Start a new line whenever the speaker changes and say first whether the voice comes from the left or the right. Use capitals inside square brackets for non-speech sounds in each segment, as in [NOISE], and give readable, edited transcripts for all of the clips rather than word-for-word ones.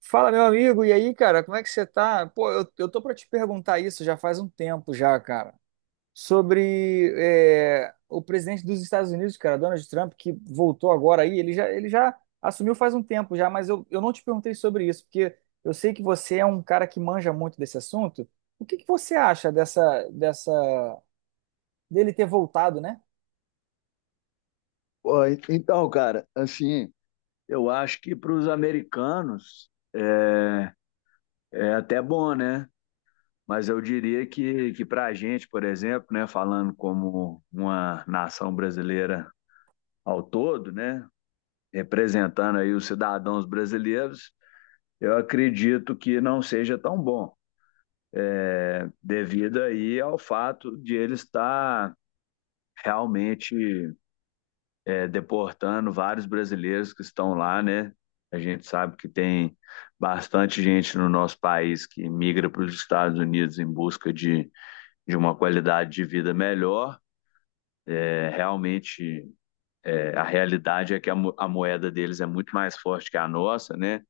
right: Fala, meu amigo, e aí, cara, como é que você tá? Pô, eu tô pra te perguntar isso já faz um tempo já, cara, sobre o presidente dos Estados Unidos, cara, Donald Trump, que voltou agora aí, ele já assumiu faz um tempo já, mas eu não te perguntei sobre isso, porque eu sei que você é um cara que manja muito desse assunto. O que que você acha dele ter voltado, né?
left: Pô, Então, cara, assim, eu acho que para os americanos é até bom, né? Mas eu diria que para a gente, por exemplo, né, falando como uma nação brasileira ao todo, né, representando aí os cidadãos brasileiros, eu acredito que não seja tão bom, devido aí ao fato de ele estar realmente deportando vários brasileiros que estão lá, né? A gente sabe que tem bastante gente no nosso país que migra para os Estados Unidos em busca de uma qualidade de vida melhor. É, realmente, a realidade é que a moeda deles é muito mais forte que a nossa, né?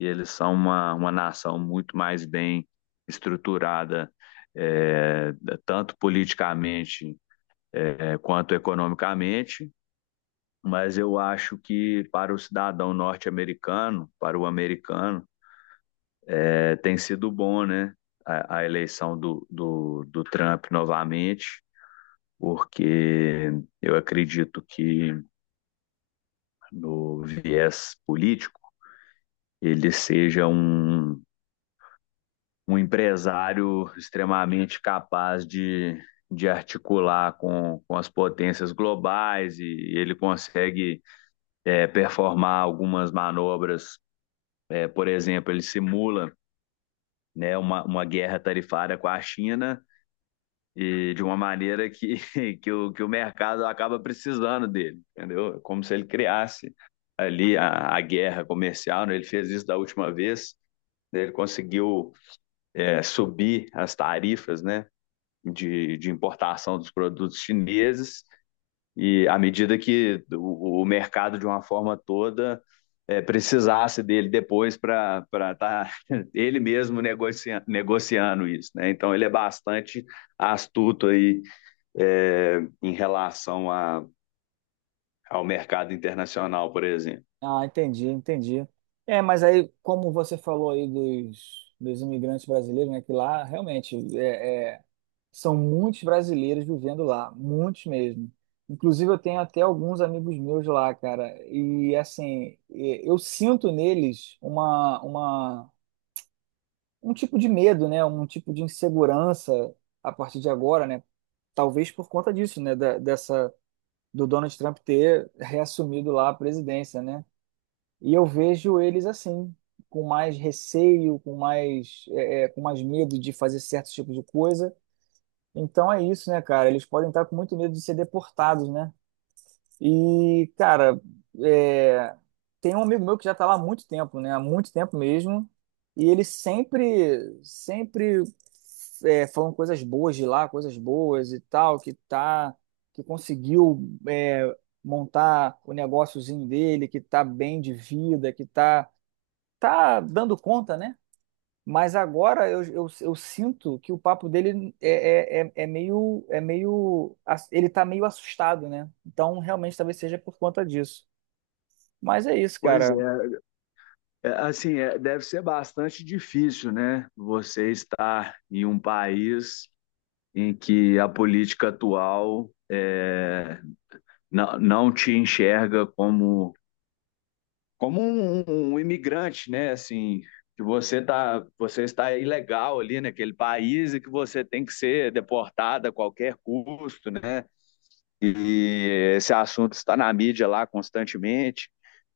left: E eles são uma nação muito mais bem estruturada, é, tanto politicamente, quanto economicamente. Mas eu acho que para o cidadão norte-americano, para o americano, tem sido bom, né? A eleição do Trump novamente, porque eu acredito que no viés político ele seja um empresário extremamente capaz de articular com as potências globais e ele consegue performar algumas manobras. Por exemplo, ele simula né, uma guerra tarifária com a China e de uma maneira que, [LAUGHS] que o mercado acaba precisando dele, entendeu? Como se ele criasse ali a guerra comercial, né? Ele fez isso da última vez, né? Ele conseguiu subir as tarifas, né, de importação dos produtos chineses e à medida que o mercado, de uma forma toda, precisasse dele depois para estar tá [LAUGHS] ele mesmo negociando isso, né? Então ele é bastante astuto aí, em relação ao mercado internacional, por exemplo.
right: Ah, entendi, entendi. É, mas aí, como você falou aí dos imigrantes brasileiros, né, que lá realmente são muitos brasileiros vivendo lá, muitos mesmo. Inclusive, eu tenho até alguns amigos meus lá, cara. E assim, eu sinto neles um tipo de medo, né? Um tipo de insegurança a partir de agora, né? Talvez por conta disso, né? Dessa, do Donald Trump ter reassumido lá a presidência, né? E eu vejo eles assim, com mais receio, com mais, com mais medo de fazer certos tipos de coisa. Então é isso, né, cara? Eles podem estar com muito medo de ser deportados, né? E, cara, é, tem um amigo meu que já tá lá há muito tempo, né? Há muito tempo mesmo. E ele sempre, sempre falando coisas boas de lá, coisas boas e tal, que tá, que conseguiu é, montar o negóciozinho dele, que tá bem de vida, que tá, tá dando conta, né? Mas agora eu sinto que o papo dele é meio, ele tá meio assustado, né? Então realmente talvez seja por conta disso. Mas é isso,
left: Pois é.
right: cara.
left: Assim, deve ser bastante difícil, né? Você estar em um país em que a política atual não te enxerga como um imigrante, né? Assim, que você está ilegal ali naquele país e que você tem que ser deportado a qualquer custo, né? E esse assunto está na mídia lá constantemente,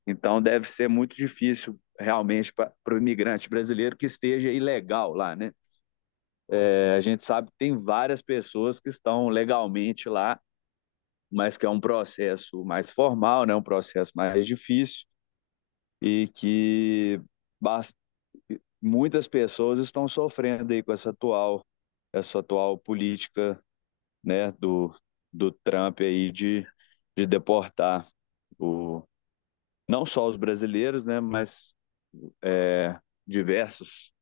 left: então deve ser muito difícil realmente para o imigrante brasileiro que esteja ilegal lá, né? A gente sabe que tem várias pessoas que estão legalmente lá, mas que é um processo mais formal, né? Um processo mais difícil e que muitas pessoas estão sofrendo aí com essa atual política, né, do Trump aí de deportar o, não só os brasileiros, né, mas é, diversos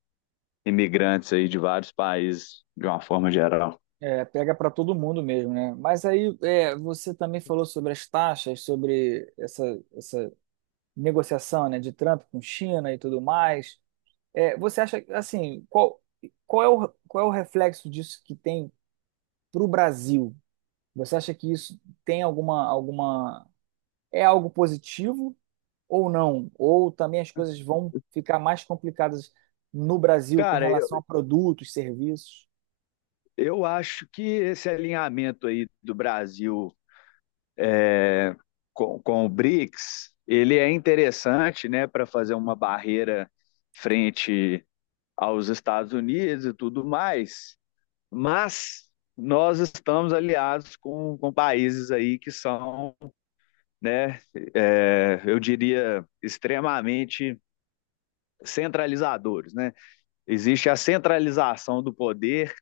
left: imigrantes aí de vários países de uma forma geral.
right: É, pega para todo mundo mesmo, né? Mas aí é, você também falou sobre as taxas, sobre essa negociação, né, de Trump com China e tudo mais. É, você acha assim, qual é qual é o reflexo disso que tem para o Brasil? Você acha que isso tem alguma é algo positivo ou não? Ou também as coisas vão ficar mais complicadas no Brasil com
left: Cara, eu,
right: relação a produtos, serviços?
left: eu acho que esse alinhamento aí do Brasil é, com o BRICS, ele é interessante, né, para fazer uma barreira frente aos Estados Unidos e tudo mais, mas nós estamos aliados com países aí que são, né, eu diria, extremamente centralizadores, né? Existe a centralização do poder,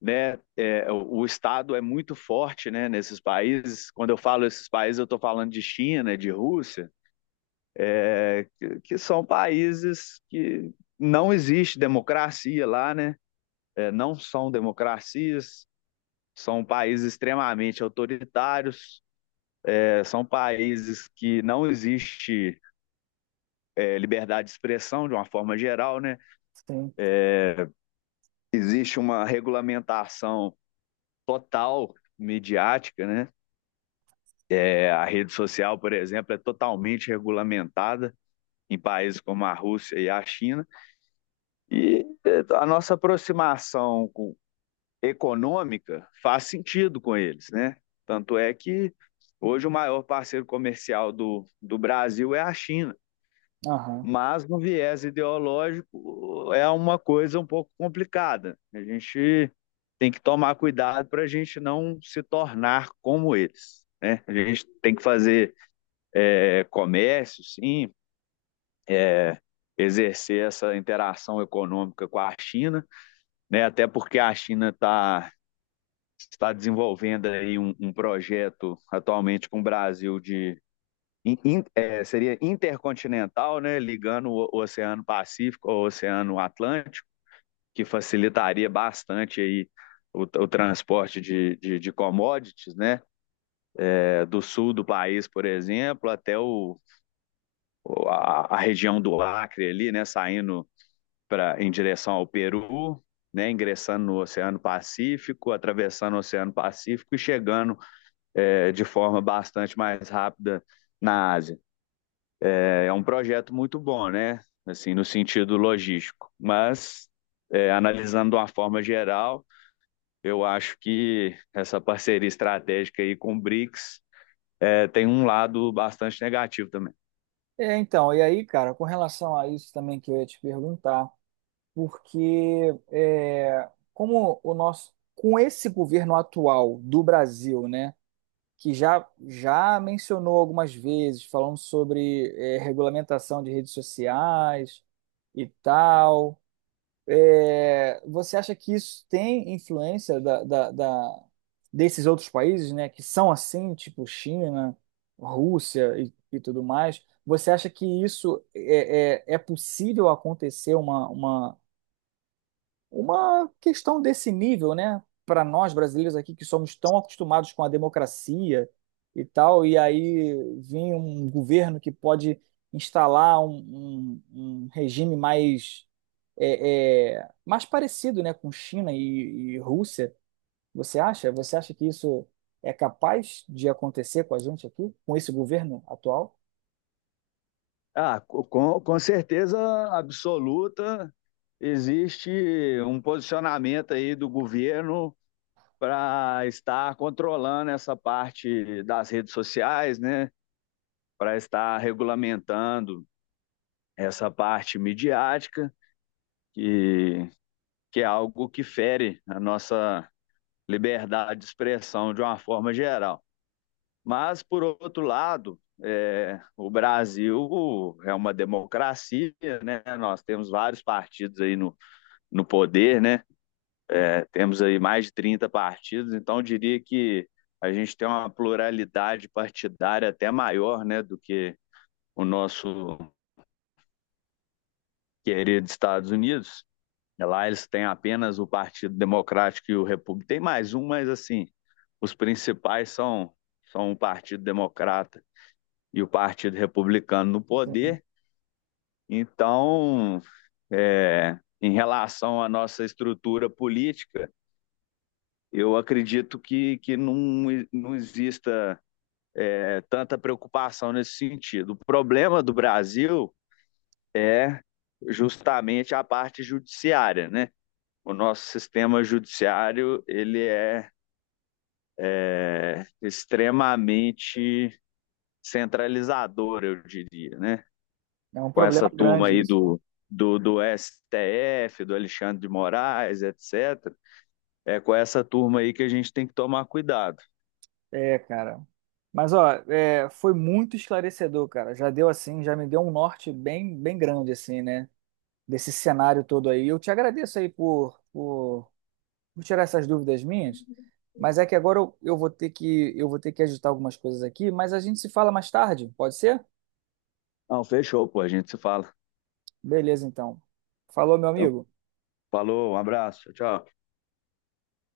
left: né? O Estado é muito forte, né? Nesses países, quando eu falo esses países, eu estou falando de China, de Rússia, que são países que não existe democracia lá, né? Não são democracias. São países extremamente autoritários, são países que não existe liberdade de expressão de uma forma geral, né?
right: Sim.
left: Existe uma regulamentação total midiática, né? A rede social, por exemplo, é totalmente regulamentada em países como a Rússia e a China. E a nossa aproximação econômica faz sentido com eles, né? Tanto é que hoje o maior parceiro comercial do Brasil é a China.
right: Aham.
left: Mas no viés ideológico é uma coisa um pouco complicada. A gente tem que tomar cuidado para a gente não se tornar como eles, né? A gente tem que fazer comércio, sim, é, exercer essa interação econômica com a China, né? Até porque a China está desenvolvendo aí um projeto atualmente com o Brasil de seria intercontinental, né? Ligando o Oceano Pacífico ao Oceano Atlântico, que facilitaria bastante aí o transporte de commodities, né? Do sul do país, por exemplo, até a região do Acre ali, né? Saindo em direção ao Peru, né? Ingressando no Oceano Pacífico, atravessando o Oceano Pacífico e chegando de forma bastante mais rápida na Ásia. É um projeto muito bom, né? Assim, no sentido logístico, mas analisando de uma forma geral. Eu acho que essa parceria estratégica aí com o BRICS tem um lado bastante negativo também.
right: É, então, e aí, cara, com relação a isso também que eu ia te perguntar, porque é, como o nosso, com esse governo atual do Brasil, né, que já já mencionou algumas vezes, falando sobre regulamentação de redes sociais e tal. É, você acha que isso tem influência desses outros países, né, que são assim, tipo China, Rússia e tudo mais? Você acha que isso é possível acontecer uma questão desse nível, né, para nós brasileiros aqui que somos tão acostumados com a democracia e tal, e aí vem um governo que pode instalar um regime mais mais parecido, né, com China e Rússia. Você acha? Você acha que isso é capaz de acontecer com a gente aqui, com esse governo atual?
left: Ah, com certeza absoluta, existe um posicionamento aí do governo para estar controlando essa parte das redes sociais, né? Para estar regulamentando essa parte midiática, que, que é algo que fere a nossa liberdade de expressão de uma forma geral. Mas, por outro lado, o Brasil é uma democracia, né? Nós temos vários partidos aí no poder, né? Temos aí mais de 30 partidos, então eu diria que a gente tem uma pluralidade partidária até maior, né, do que o nosso querido Estados Unidos. Lá eles têm apenas o Partido Democrático e o Repúblico. Tem mais um, mas assim, os principais são, o Partido Democrata e o Partido Republicano no poder. Então, em relação à nossa estrutura política, eu acredito que não exista tanta preocupação nesse sentido. O problema do Brasil, justamente, é a parte judiciária, né? O nosso sistema judiciário ele é extremamente centralizador, eu diria, né?
right: É um
left: Com
right: problema
left: essa turma
right: grande
left: aí
right: isso, né?
left: do STF, do Alexandre de Moraes, etc. É com essa turma aí que a gente tem que tomar cuidado.
right: É, cara. Mas, ó, é, foi muito esclarecedor, cara. Já deu assim, já me deu um norte bem, bem grande, assim, né? Desse cenário todo aí. Eu te agradeço aí por tirar essas dúvidas minhas. Mas é que agora eu vou ter que ajustar algumas coisas aqui. Mas a gente se fala mais tarde, pode ser?
left: Não, fechou, pô, a gente se fala.
right: Beleza, então. Falou, meu
left: Então,
right: amigo.
left: falou, um abraço, tchau.